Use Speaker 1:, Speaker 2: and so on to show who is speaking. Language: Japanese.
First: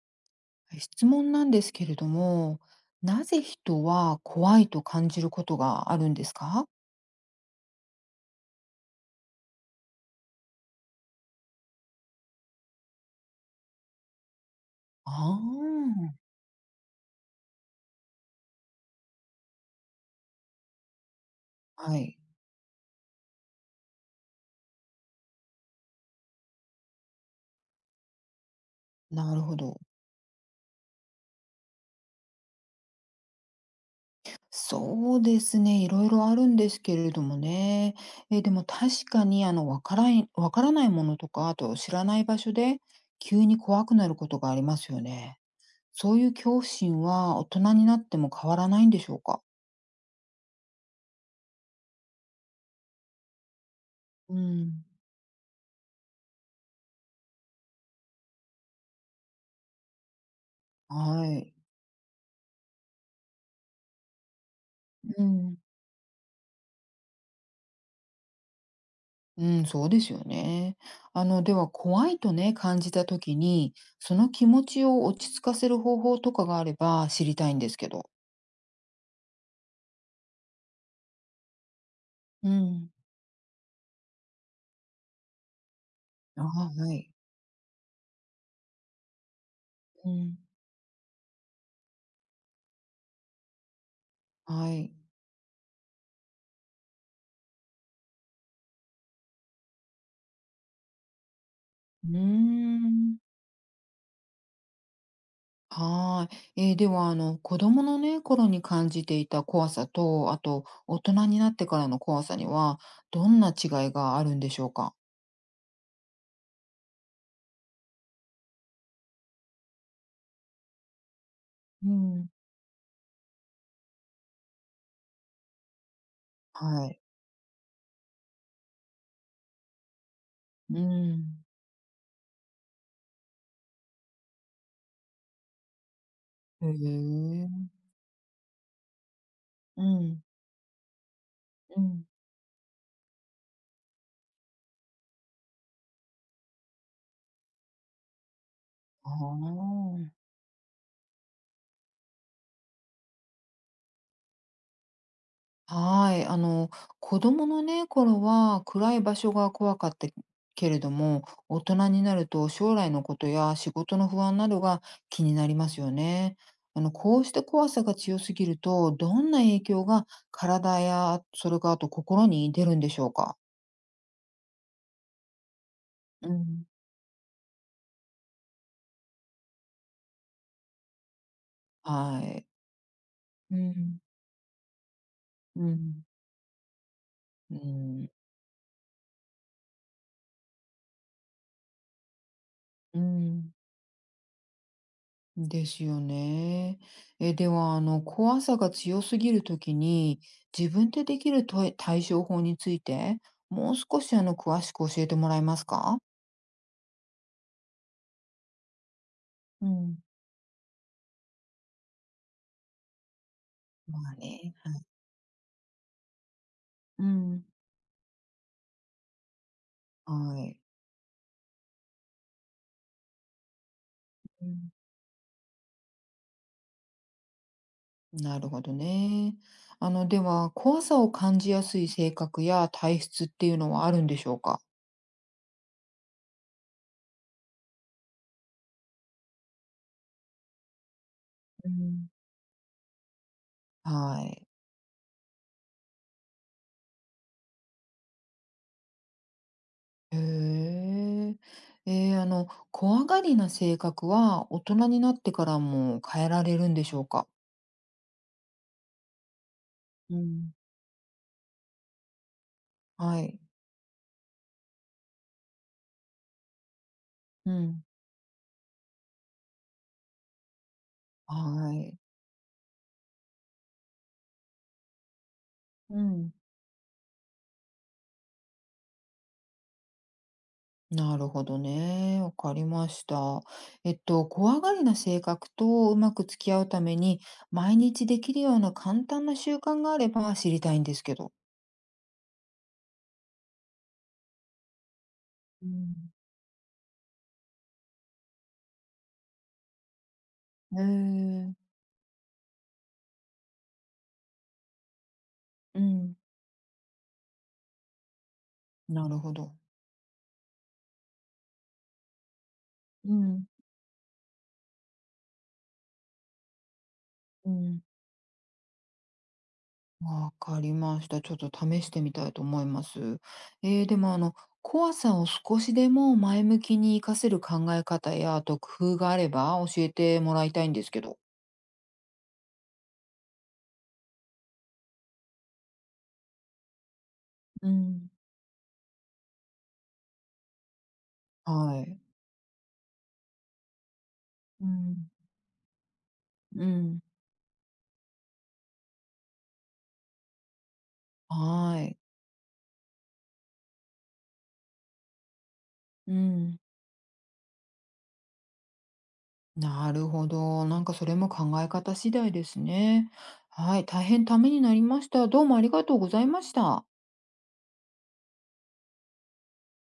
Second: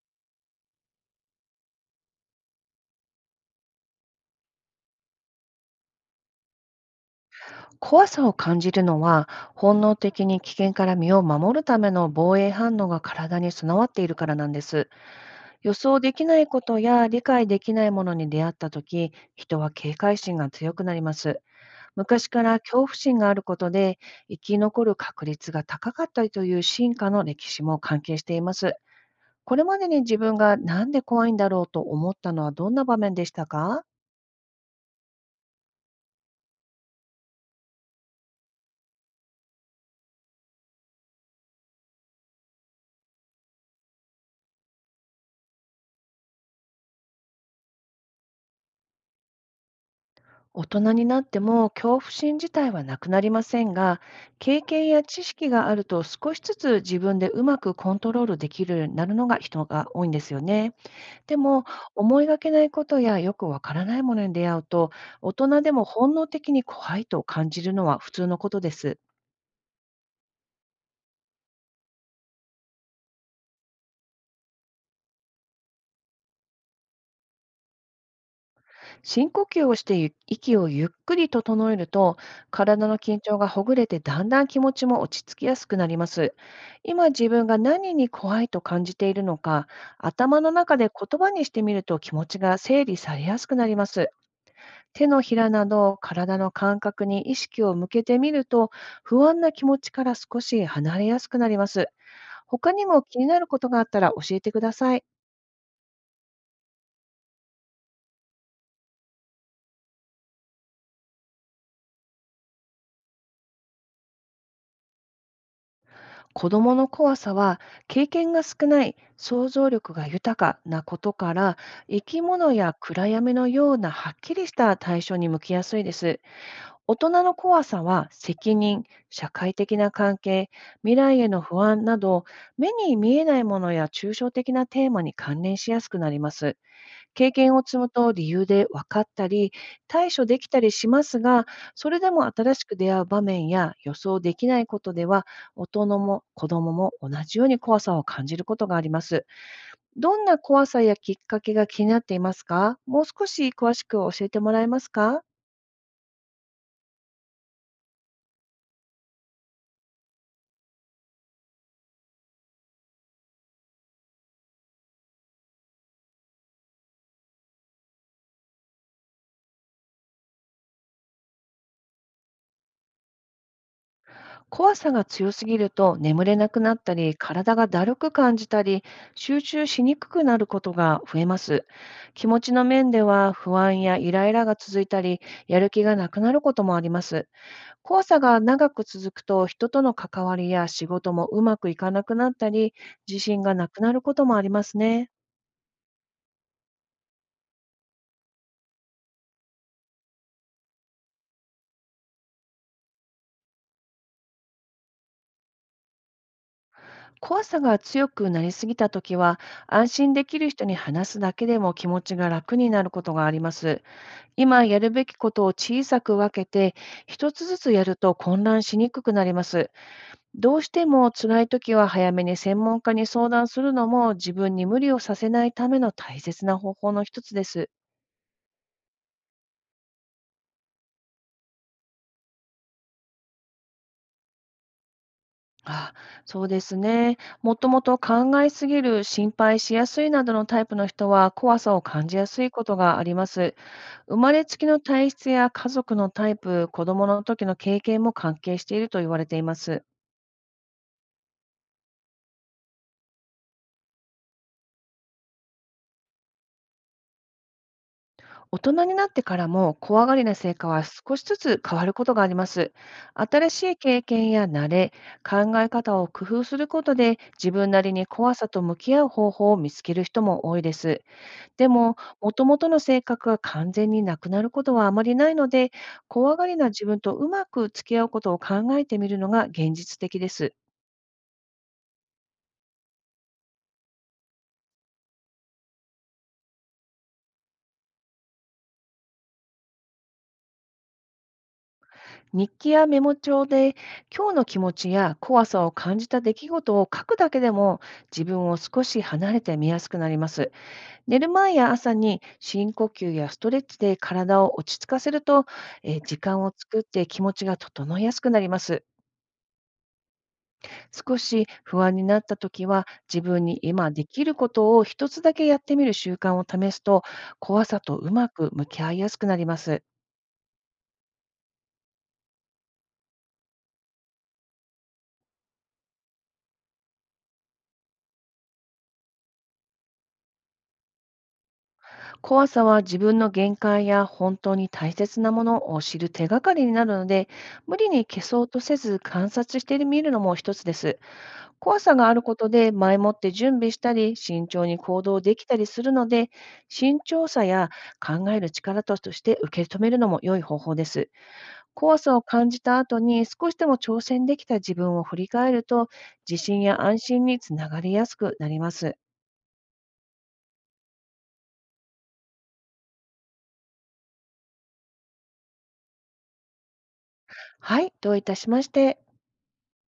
Speaker 1: 質問なんですけれども、なぜ人は怖いと感じることがあるんですか？
Speaker 2: 怖さを感じるのは、本能的に危険から身を守るための防衛反応が体に備わっているからなんです。
Speaker 1: あ
Speaker 2: 予想で
Speaker 1: あ。
Speaker 2: きないことや理解できないものに出会ったとき、人は警戒心が強くなります。
Speaker 1: はい、
Speaker 2: 昔から恐怖心があることで、生き残る確率が高かったりという進化の歴史も関係しています。
Speaker 1: なるほ
Speaker 2: これま
Speaker 1: ど。
Speaker 2: でに自分がなんで怖いんだろうと思ったのはどんな場面でしたか？
Speaker 1: そうですね、いろいろあるんですけれどもね。でも確かにわからないわからないものとか、あと知らない場所で急に怖くなることがありますよね。そういう恐怖心は大人になっても変わらないんでしょうか？
Speaker 2: 大人になっても恐怖心自体はなくなりませんが、
Speaker 1: う
Speaker 2: 経
Speaker 1: ん。
Speaker 2: 験や知識があると少しずつ自分でうまくコントロールできるようになるのが人が多いんですよね。
Speaker 1: は
Speaker 2: で
Speaker 1: い。
Speaker 2: も、思いがけないことやよくわからないものに出会うと、
Speaker 1: う
Speaker 2: 大
Speaker 1: ん。
Speaker 2: 人でも本能的に怖いと感じるのは普通のことです。
Speaker 1: うん、そうですよね。では怖いとね、感じた時に、その気持ちを落ち着かせる方法とかがあれば知りたいんですけど。
Speaker 2: 深呼吸をして息をゆっくり整えると、
Speaker 1: う
Speaker 2: 体
Speaker 1: ん。
Speaker 2: の緊張がほぐれてだんだん気持ちも落ち着きやすくなります。
Speaker 1: ああ、は
Speaker 2: 今
Speaker 1: い。
Speaker 2: 自分が何に怖いと感じているのか、
Speaker 1: うん。
Speaker 2: 頭の中で言葉にしてみると気持ちが整理されやすくなります。
Speaker 1: はい。
Speaker 2: 手のひらなど体の感覚に意識を向けてみると、不安な気持ちから少し離れやすくなります。
Speaker 1: うー
Speaker 2: 他にも気
Speaker 1: ん。
Speaker 2: になることがあったら教えてください。
Speaker 1: はーい。では、子供のね、頃に感じていた怖さと、あと、大人になってからの怖さには、どんな違いがあるんでしょうか。
Speaker 2: 子どもの怖さは、経験が少ない想像力が豊かなことから、
Speaker 1: う
Speaker 2: 生き
Speaker 1: ん。
Speaker 2: 物や暗闇のようなはっきりした対象に向きやすいです。
Speaker 1: は
Speaker 2: 大
Speaker 1: い。
Speaker 2: 人の怖さは、責任、社会的な関係、
Speaker 1: う
Speaker 2: 未来への
Speaker 1: ん。
Speaker 2: 不安など、目に見えないものや抽象的なテーマに関連しやすくなります。
Speaker 1: へ
Speaker 2: 経
Speaker 1: え。
Speaker 2: 験を積むと理由で分かったり、
Speaker 1: う
Speaker 2: 対
Speaker 1: ん。
Speaker 2: 処できたりしますが、
Speaker 1: う
Speaker 2: それ
Speaker 1: ん。
Speaker 2: でも新しく出会う場面や予想できないことでは、大人も子供も同じように怖さを感じることがありま
Speaker 1: あ
Speaker 2: す。
Speaker 1: あ。
Speaker 2: どんな怖さやきっかけが気になっていますか？もう少し詳しく教えてもらえますか？
Speaker 1: はい、子供のね、頃は暗い場所が怖かったけれども、大人になると将来のことや仕事の不安などが気になりますよね。こうした怖さが強すぎると、どんな影響が体や、それからあと心に出るんでしょうか。
Speaker 2: 怖さが強すぎると眠
Speaker 1: う
Speaker 2: れなく
Speaker 1: ん、
Speaker 2: なったり、体がだるく感じたり、集中しにくくなることが増えます。
Speaker 1: は
Speaker 2: 気持
Speaker 1: い。
Speaker 2: ちの面では
Speaker 1: う
Speaker 2: 不
Speaker 1: んう
Speaker 2: 安や
Speaker 1: ん。
Speaker 2: イライラが続いたり、や
Speaker 1: う
Speaker 2: る気が
Speaker 1: ん。
Speaker 2: なくなることもあります。怖さが長く続くと、人との関わりや仕事もうまくいかなくなったり、
Speaker 1: う
Speaker 2: 自信
Speaker 1: ん。
Speaker 2: がなくなることもありますね。
Speaker 1: ですよね。では、怖さが強すぎるときに、自分でできると対処法について、もう少し、詳しく教えてもらえますか？
Speaker 2: 怖さが強くなりすぎたときは、
Speaker 1: う
Speaker 2: 安
Speaker 1: ん。
Speaker 2: 心できる人に話すだけでも気持ちが楽になることがあります。
Speaker 1: まあね、
Speaker 2: 今
Speaker 1: は
Speaker 2: や
Speaker 1: い。
Speaker 2: るべきことを小さく分けて、
Speaker 1: う
Speaker 2: 一
Speaker 1: ん。
Speaker 2: つずつやると混乱しにくくなります。
Speaker 1: は
Speaker 2: ど
Speaker 1: い。
Speaker 2: うしても辛い時は、早めに専門家に相談するのも自
Speaker 1: う
Speaker 2: 分に
Speaker 1: ん。
Speaker 2: 無理をさせないための大切な方法の一つです。
Speaker 1: なるほどね。では、怖さを感じやすい性格や体質っていうのはあるんでしょうか？
Speaker 2: あ、そうですね。もともと考えすぎる、心配しやすいなどのタイプの人は、怖
Speaker 1: う
Speaker 2: さを感
Speaker 1: ん。
Speaker 2: じやすいことがあります。生
Speaker 1: は
Speaker 2: まれ
Speaker 1: い。
Speaker 2: つきの体質や家族のタイプ、子供の時の経験も関係していると言われています。
Speaker 1: へえ。怖がりな性格は大人になってからも変えられるんでしょうか？
Speaker 2: 大人になってからも、怖が
Speaker 1: う
Speaker 2: りな性
Speaker 1: ん、
Speaker 2: 格は少しずつ変わることがあります。
Speaker 1: はい。
Speaker 2: 新しい経験や慣れ、考え方を工夫することで、自
Speaker 1: う
Speaker 2: 分な
Speaker 1: ん。
Speaker 2: りに怖さと向き合う方法を見つける人も多いです。で
Speaker 1: は
Speaker 2: も、
Speaker 1: い。
Speaker 2: もともとの性格が完全になくなることはあまりないので、
Speaker 1: うん。
Speaker 2: 怖がりな自分とうまく付き合うことを考えてみるのが現実的です。
Speaker 1: なるほどね。わかりました。怖がりな性格とうまく付き合うために、毎日できるような簡単な習慣があれば知りたいんですけど。
Speaker 2: 日記やメモ帳で今日の気持ちや怖さ
Speaker 1: う
Speaker 2: を感じ
Speaker 1: ん。
Speaker 2: た出来事を書くだけでも、自分を少し離れて見やすくなります。
Speaker 1: へ
Speaker 2: 寝る前
Speaker 1: え。
Speaker 2: や朝に深呼吸やストレッチで体を落ち着かせると、
Speaker 1: うん。
Speaker 2: 時間を作って気持ちが整いやすくなります。
Speaker 1: なるほど。
Speaker 2: 少し不安になった時は、
Speaker 1: う
Speaker 2: 自分
Speaker 1: ん。
Speaker 2: に今できることを一つだけやってみる習慣を試すと、
Speaker 1: う
Speaker 2: 怖さ
Speaker 1: ん。
Speaker 2: とうまく向き合いやすくなります。
Speaker 1: わかりました。ちょっと試してみたいと思います。でも怖さを少しでも前向きに活かせる考え方や、あと工夫があれば教えてもらいたいんですけど。
Speaker 2: 怖さは自分の限界や本当に大切なものを知る手がかりになるので、
Speaker 1: う
Speaker 2: 無理に
Speaker 1: ん、
Speaker 2: 消そうとせず観察してみるのも一つです。怖
Speaker 1: は
Speaker 2: さ
Speaker 1: い。
Speaker 2: があることで前もって準備したり、慎
Speaker 1: う
Speaker 2: 重に行
Speaker 1: ん、
Speaker 2: 動できたりするので、
Speaker 1: う
Speaker 2: 慎
Speaker 1: ん、
Speaker 2: 重さや考える力として受け止めるのも良い方法です。
Speaker 1: はい。
Speaker 2: 怖さを感じた後に少しでも挑戦できた自分を振り返ると、
Speaker 1: う
Speaker 2: 自
Speaker 1: ん。
Speaker 2: 信や安心につながりやすくなります。
Speaker 1: なるほど。なんかそれも考え方次第ですね。はい。大変ためになりました。どうもありがとうございました。
Speaker 2: はい、どういたしまして。